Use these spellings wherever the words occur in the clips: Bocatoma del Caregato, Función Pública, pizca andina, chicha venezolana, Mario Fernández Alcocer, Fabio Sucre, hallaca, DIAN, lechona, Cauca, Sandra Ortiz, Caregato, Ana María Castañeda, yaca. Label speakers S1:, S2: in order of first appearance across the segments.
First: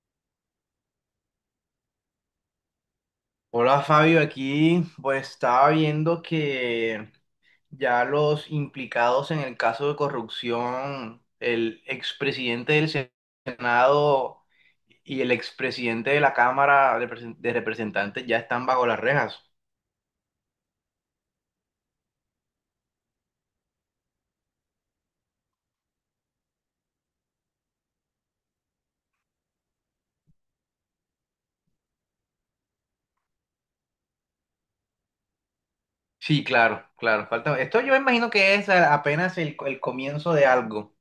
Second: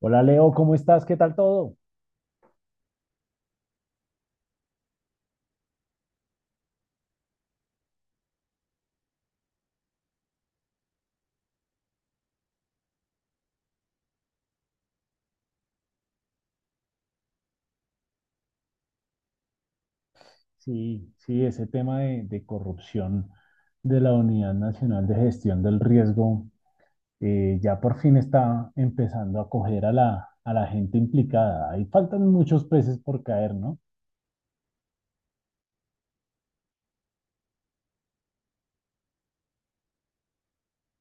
S1: Hola Leo, ¿cómo estás? ¿Qué tal todo?
S2: Hola Fabio, aquí pues estaba viendo que ya los implicados en el caso de corrupción, el expresidente del Senado y el expresidente de la Cámara de Representantes ya están bajo las rejas.
S1: Sí, sí, ese tema de corrupción de la Unidad Nacional de Gestión del Riesgo, ya por fin está empezando a coger a la gente implicada. Ahí faltan muchos peces por caer, ¿no?
S2: Sí, claro, claro, falta. Esto yo imagino que es apenas el comienzo de algo,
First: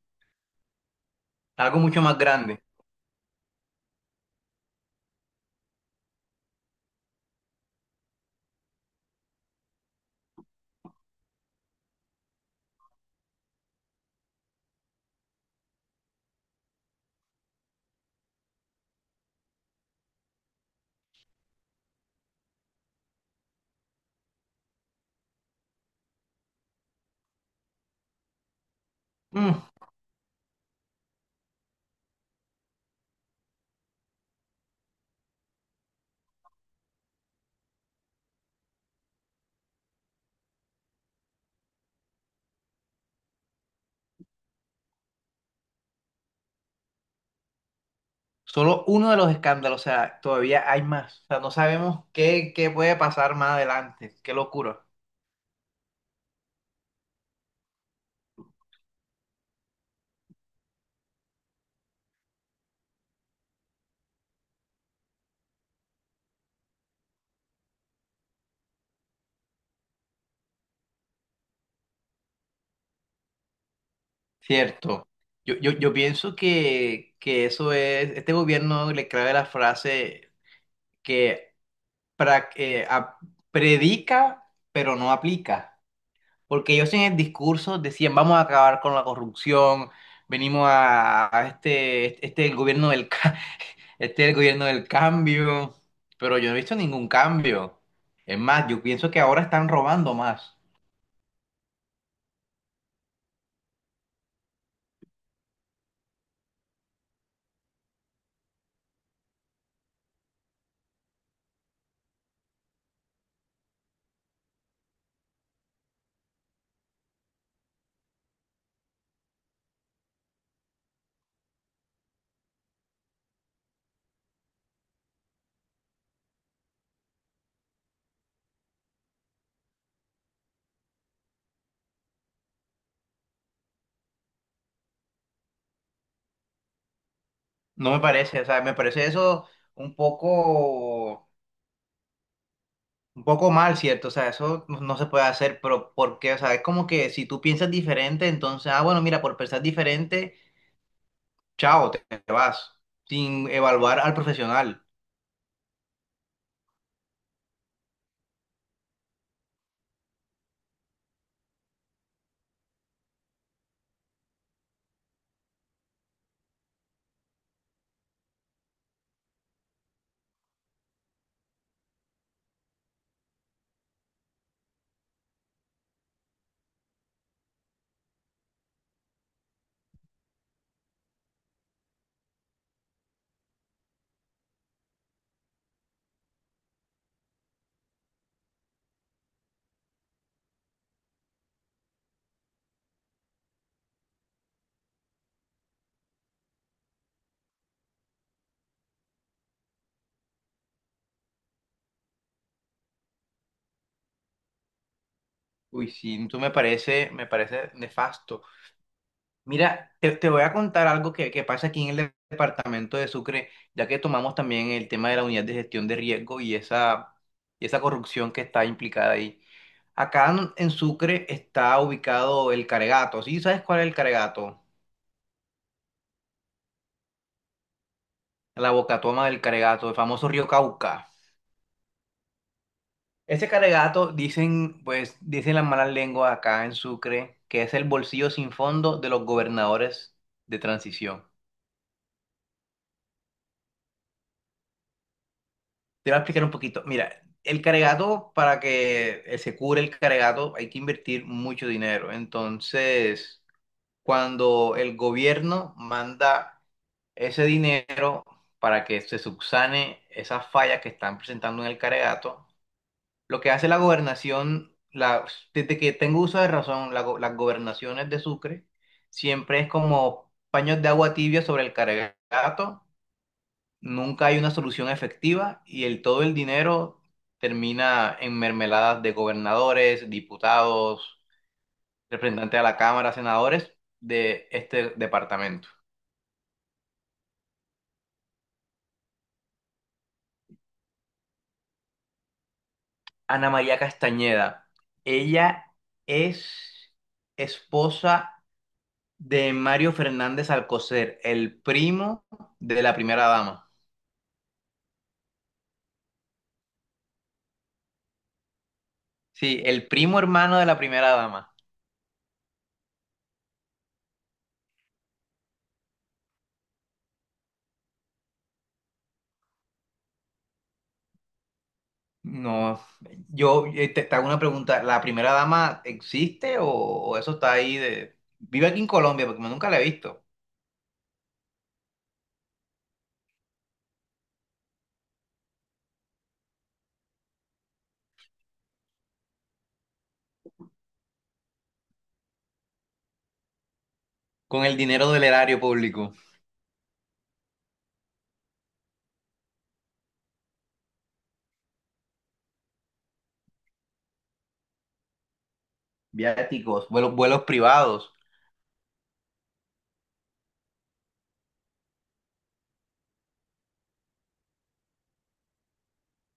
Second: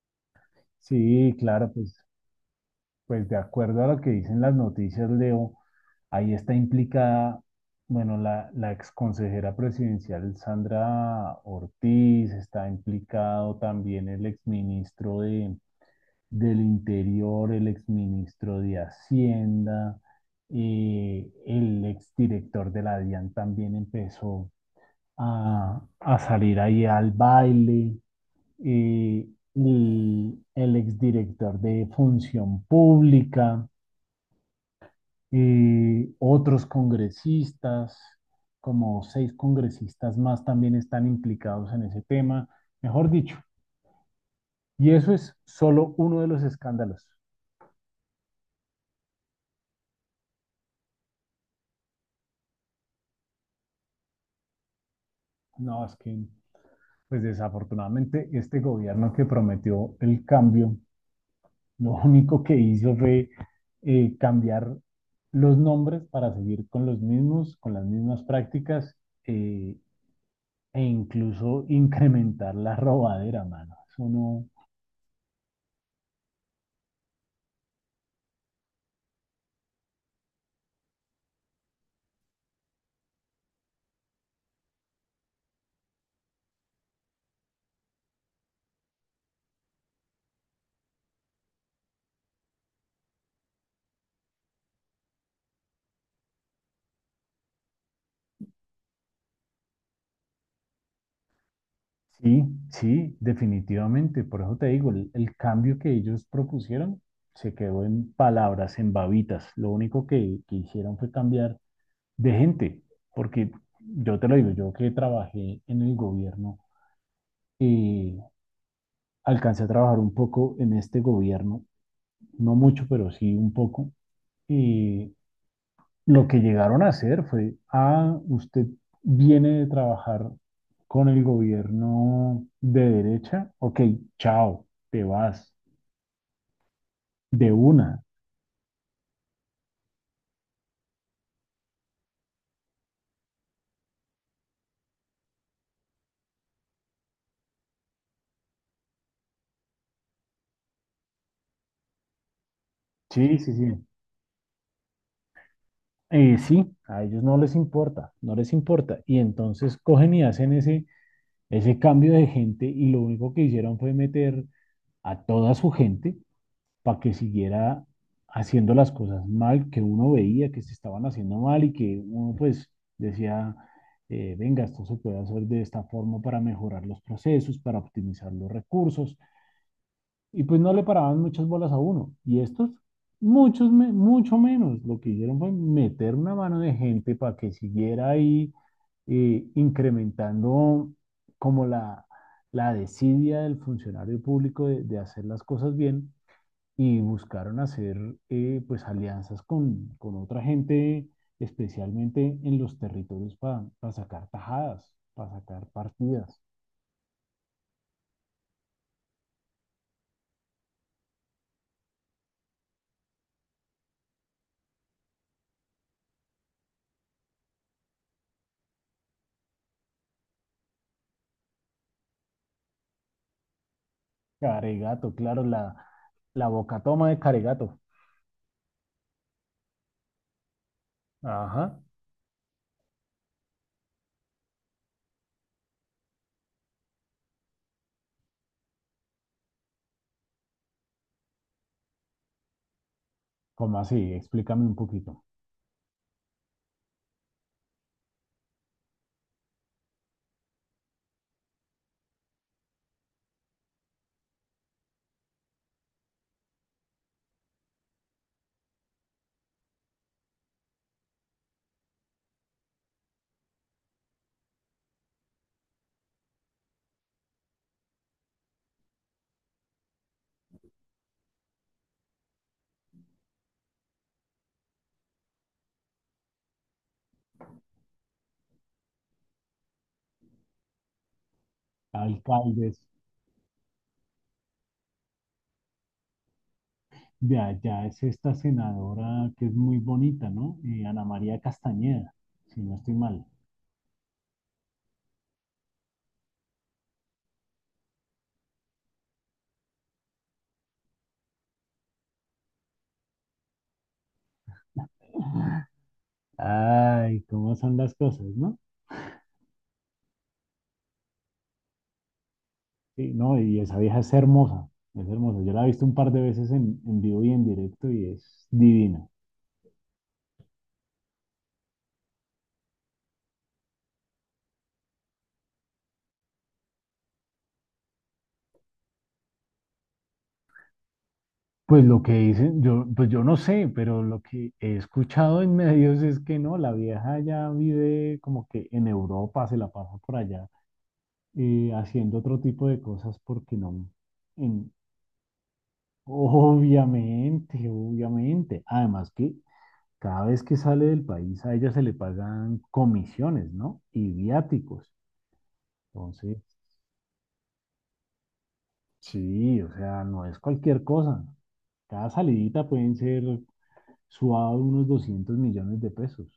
S1: Sí, claro,
S2: algo
S1: pues,
S2: mucho más grande.
S1: pues de acuerdo a lo que dicen las noticias, Leo, ahí está implicada, bueno, la exconsejera presidencial Sandra Ortiz. Está implicado también el exministro de del Interior, el exministro de Hacienda, el exdirector de la DIAN también empezó a salir ahí al baile, eh,
S2: Mm,
S1: y el exdirector de Función Pública, otros congresistas, como 6 congresistas más también están implicados en ese tema, mejor dicho. Y eso es solo uno de los escándalos.
S2: solo uno de los escándalos, o sea, todavía hay más. O sea, no sabemos qué puede pasar más adelante. Qué locura.
S1: No, es que pues desafortunadamente este gobierno que prometió el cambio, lo único que hizo fue, cambiar los nombres para seguir con los mismos, con las mismas prácticas, eh, e incluso incrementar la robadera, mano. Eso no.
S2: Cierto. Yo pienso que eso es, este gobierno le clave la frase que pra- eh, a- predica pero no aplica. Porque ellos en el discurso decían vamos a acabar con la corrupción, venimos a este, este es el gobierno del, este es el gobierno del cambio, pero yo no he visto ningún cambio. Es más, yo pienso que ahora están robando más.
S1: Sí, sí, definitivamente. Por eso te digo, el cambio que ellos propusieron se quedó en palabras, en babitas. Lo único que hicieron fue cambiar de gente, porque yo te lo digo, yo que trabajé en el gobierno, eh, alcancé a trabajar un poco en este gobierno, no mucho, pero sí un poco, y lo que llegaron a hacer fue, ah, usted viene de trabajar con el gobierno de derecha, ok, chao, te vas, de
S2: No me
S1: una.
S2: parece, o sea, me parece eso un poco... Un poco mal, ¿cierto? O sea, eso no se puede hacer, pero ¿por qué? O sea, es como que si tú piensas diferente, entonces, ah, bueno, mira, por pensar diferente, chao, te vas,
S1: Sí,
S2: sin
S1: sí, sí.
S2: evaluar al profesional.
S1: Sí, a ellos no les importa, no les importa. Y entonces cogen y hacen ese cambio de gente y lo único que hicieron fue meter a toda su gente para que siguiera haciendo las cosas mal, que uno veía que se estaban haciendo mal y que uno pues decía, venga, esto se puede hacer de esta forma para mejorar los procesos, para optimizar los recursos, y pues no le paraban muchas bolas a uno. Y estos, muchos, mucho menos. Lo que hicieron fue meter una mano de gente para que siguiera ahí, incrementando como la desidia del funcionario público de hacer las cosas bien, y buscaron hacer, pues alianzas con otra gente, especialmente en los territorios para sacar tajadas, para sacar
S2: Uy, sí, tú
S1: partidas.
S2: me parece nefasto. Mira, te voy a contar algo que pasa aquí en el departamento de Sucre, ya que tomamos también el tema de la unidad de gestión de riesgo y esa corrupción que está implicada ahí. Acá en Sucre está ubicado el Caregato, ¿sí? ¿Sabes cuál es el Caregato?
S1: Caregato, claro, la boca toma de Caregato.
S2: La Bocatoma del Caregato, el famoso río Cauca.
S1: Ajá.
S2: Ese Caregato, dicen, pues, dicen las malas lenguas acá en Sucre, que es el bolsillo sin fondo de los gobernadores de transición.
S1: ¿Cómo así? Explícame un poquito.
S2: Te voy a explicar un poquito. Mira, el Caregato, para que se cure el Caregato, hay que invertir mucho dinero. Entonces, cuando el gobierno manda ese dinero para que se subsane esas fallas que están presentando en el Caregato, lo que hace la gobernación, la, desde que tengo uso de razón, las gobernaciones de Sucre siempre es como paños de agua tibia sobre el cargato, nunca hay una solución efectiva y el, todo el dinero termina en mermeladas de gobernadores, diputados, representantes a la
S1: Alcaldes,
S2: Cámara, senadores de este departamento.
S1: de allá es esta senadora que es muy bonita, ¿no? Ana María Castañeda, si no estoy mal.
S2: Ana María Castañeda, ella es esposa de Mario Fernández Alcocer, el primo de la primera dama.
S1: Ay, cómo son las cosas, ¿no?
S2: Sí, el primo hermano de la primera dama.
S1: Sí, no, y esa vieja es hermosa, es hermosa. Yo la he visto un par de veces en vivo y en directo y es divina.
S2: No, yo te hago una pregunta, ¿la primera dama existe o eso está ahí de... Vive aquí en Colombia porque yo nunca la he visto.
S1: Pues lo que dicen, yo, pues yo no sé, pero lo que he escuchado en medios es que no, la vieja ya vive como que en Europa, se la pasa por allá, haciendo otro tipo de cosas porque no,
S2: Con
S1: en-
S2: el dinero del erario público,
S1: obviamente, obviamente. Además que cada vez que sale del país a ella se le pagan comisiones, ¿no? Y viáticos. Entonces,
S2: viáticos, vuelos, vuelos privados.
S1: sí, o sea, no es cualquier cosa. Cada salidita pueden ser suados unos 200 millones de pesos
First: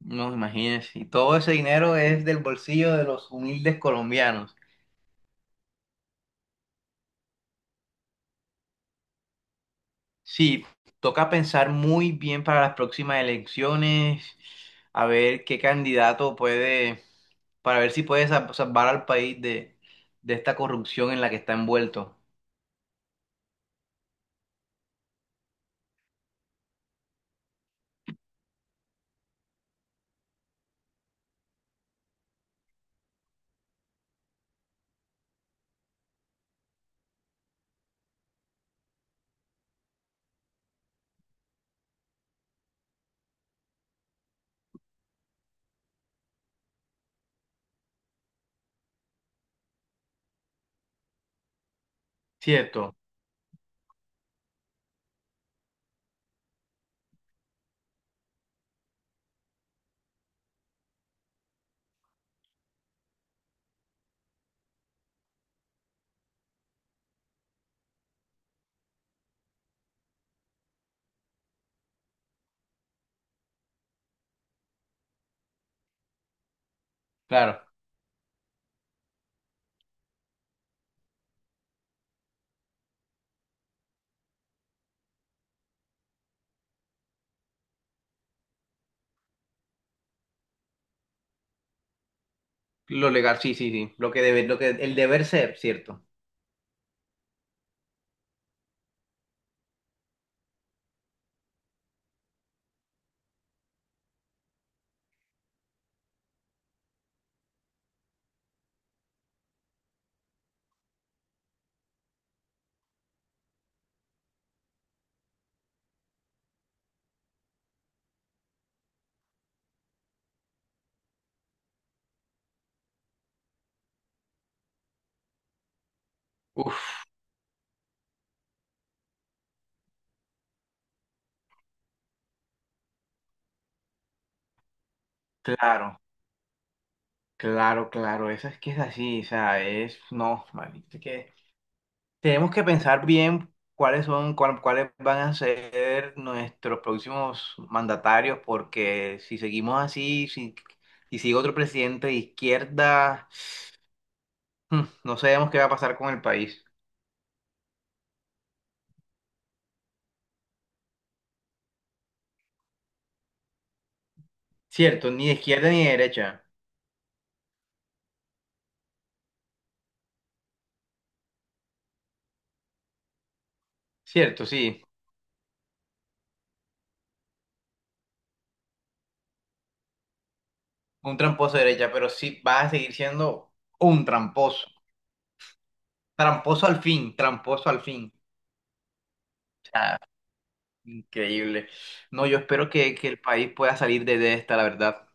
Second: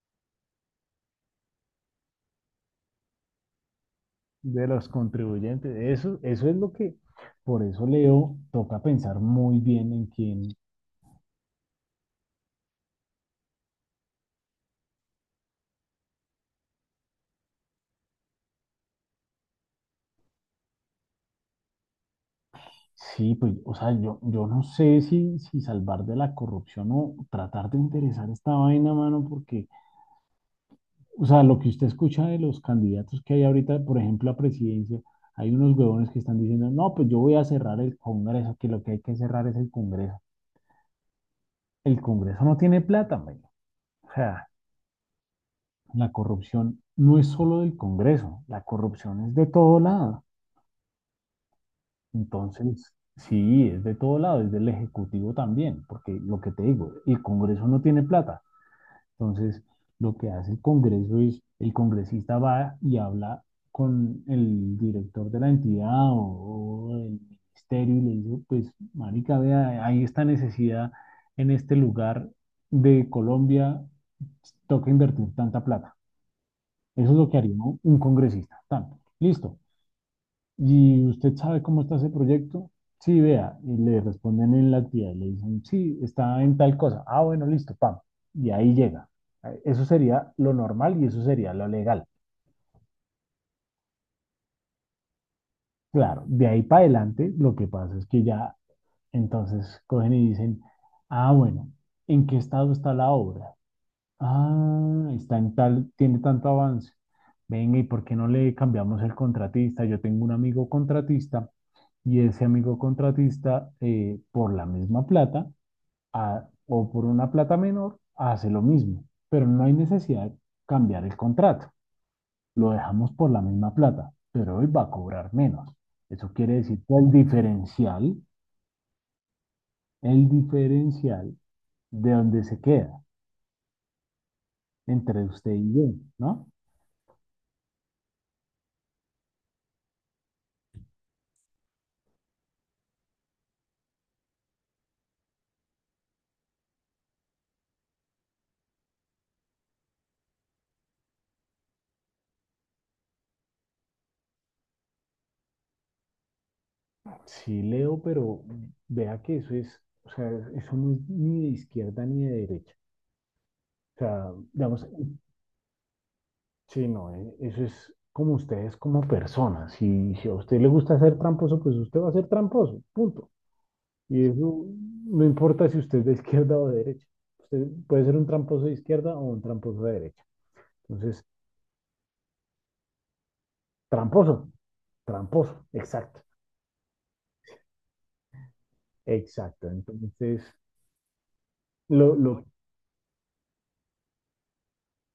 S2: No, imagínense. Y todo ese dinero es del bolsillo de los humildes colombianos.
S1: de los contribuyentes. Eso es lo que, por eso Leo, toca pensar muy bien en quién.
S2: Sí, toca pensar muy bien para las próximas elecciones, a ver qué candidato puede, para ver si puede salvar al país de esta corrupción en la que está envuelto.
S1: Sí, pues, o sea, yo no sé si, si salvar de la corrupción o tratar de interesar esta vaina, mano, porque, o sea, lo que usted escucha de los candidatos que hay ahorita, por ejemplo, a presidencia, hay unos huevones que están diciendo, no, pues yo voy a cerrar el Congreso, que lo que hay que cerrar es el Congreso. El Congreso no tiene plata, men. O sea, la corrupción no es solo del Congreso, la corrupción es de todo lado. Entonces,
S2: Cierto,
S1: sí, es de todo lado, es del Ejecutivo también, porque lo que te digo, el Congreso no tiene plata. Entonces, lo que hace el Congreso es, el congresista va y habla con el director de la entidad o del ministerio y le dice, pues, marica, vea, hay esta necesidad en este lugar de Colombia, toca invertir tanta plata. Eso es lo que haría
S2: claro.
S1: un congresista. Tanto. Listo. ¿Y usted sabe cómo está ese proyecto? Sí, vea. Y le responden en la actividad y le dicen, sí, está en tal cosa. Ah, bueno, listo, pam. Y ahí llega. Eso sería lo normal y eso sería lo legal.
S2: Lo legal, sí, sí, sí. Lo que debe, lo que, el deber ser, cierto.
S1: Claro, de ahí para adelante, lo que pasa es que ya entonces cogen y dicen, ah, bueno, ¿en qué estado está la obra? Ah, está en tal, tiene tanto avance. Venga, ¿y por qué no le cambiamos el contratista? Yo tengo un amigo contratista y ese amigo contratista, por la misma plata o por una plata menor, hace lo mismo, pero no hay necesidad de cambiar el contrato. Lo dejamos por la misma plata, pero él va a cobrar menos. Eso quiere decir que
S2: Uf,
S1: el diferencial de donde se queda entre usted y yo,
S2: claro,
S1: ¿no?
S2: claro, claro. Eso es que es así, o sea, es, no, maldito, tenemos que pensar bien cuáles son, cuáles van a ser nuestros próximos mandatarios, porque si seguimos así, si, si sigue otro presidente de izquierda, no sabemos qué va a pasar con el país.
S1: Sí, Leo, pero vea que eso es, o sea, eso no es ni de izquierda ni de derecha. O sea, digamos,
S2: Cierto, ni de izquierda ni de derecha.
S1: sí, no, eso es como ustedes como personas. Si, si a usted le gusta ser tramposo, pues usted va a ser tramposo, punto. Y
S2: Cierto,
S1: eso
S2: sí,
S1: no importa si usted es de izquierda o de derecha. Usted puede ser un tramposo de izquierda o un tramposo de derecha.
S2: un
S1: Entonces,
S2: tramposo de derecha, pero sí va a seguir siendo un
S1: tramposo,
S2: tramposo.
S1: tramposo, exacto,
S2: Tramposo al fin, tramposo al fin.
S1: exacto.
S2: O sea,
S1: Entonces,
S2: increíble.
S1: lo,
S2: No, yo
S1: lo,
S2: espero que el país pueda salir de esta, la verdad.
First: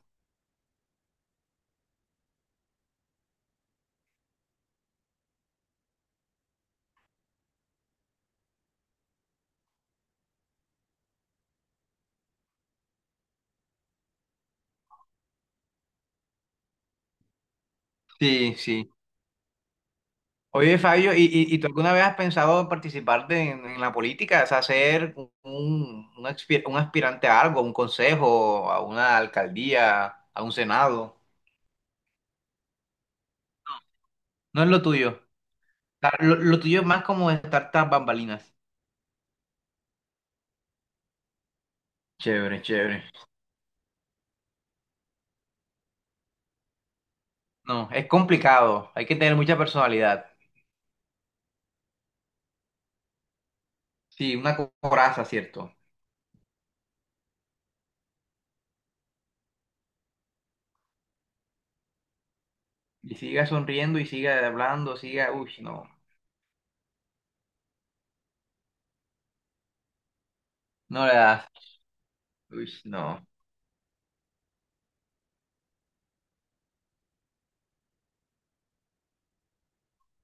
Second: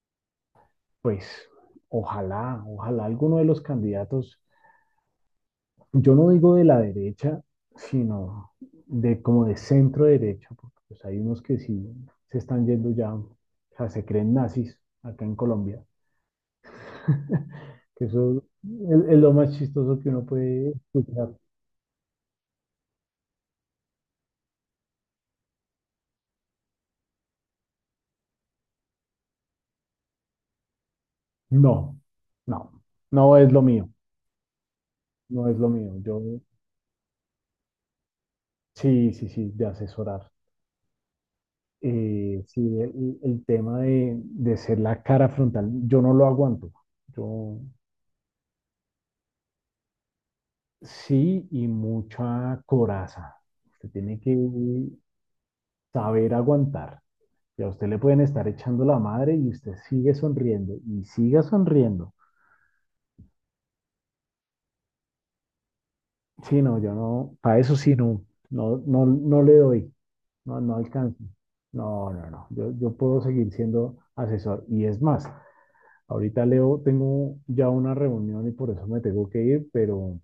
S1: pues, ojalá, ojalá alguno de los candidatos, yo no digo de la derecha, sino de como de centro derecha, porque pues, hay unos que sí se están yendo ya, o sea, se creen nazis acá en Colombia, que eso
S2: Sí, sí.
S1: es lo más chistoso que uno puede
S2: Oye, Fabio,
S1: escuchar.
S2: y tú alguna vez has pensado en en la política? O sea, ser un, un aspirante a algo, a un consejo, a una alcaldía, a un senado.
S1: No, no, no es lo mío,
S2: No es lo tuyo.
S1: no es lo mío.
S2: O sea,
S1: Yo
S2: lo tuyo es más como estar tras bambalinas.
S1: sí, sí, sí, de asesorar. Sí,
S2: Chévere, chévere.
S1: el tema de ser la cara frontal, yo no lo aguanto. Yo
S2: No, es complicado. Hay que tener mucha personalidad.
S1: sí, y mucha coraza. Usted tiene que
S2: Sí, una coraza, ¿cierto?
S1: saber aguantar. Y a usted le pueden estar echando la madre y usted sigue sonriendo y siga sonriendo.
S2: Y siga sonriendo y siga hablando, siga... Uy, no.
S1: Sí, no, yo no, para eso sí, no, no le doy, no, no
S2: No le
S1: alcanzo.
S2: das.
S1: No, no, no,
S2: Uy,
S1: yo puedo
S2: no.
S1: seguir siendo asesor. Y es más, ahorita Leo, tengo ya una reunión y por eso me tengo que ir, pero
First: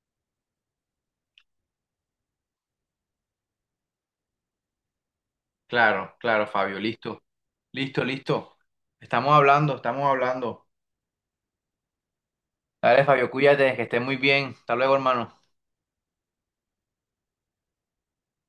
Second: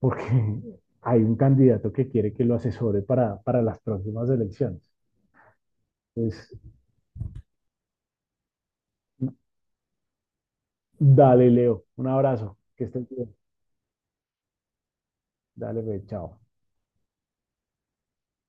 S1: porque hay un candidato que quiere que lo asesore para las próximas elecciones.
S2: Claro, claro,
S1: Es,
S2: Fabio, listo. Listo, listo. Estamos hablando, estamos hablando.
S1: dale, Leo. Un abrazo. Que
S2: Dale,
S1: estés
S2: Fabio,
S1: bien.
S2: cuídate, que estés muy bien. Hasta luego, hermano.
S1: Dale, pues, chao.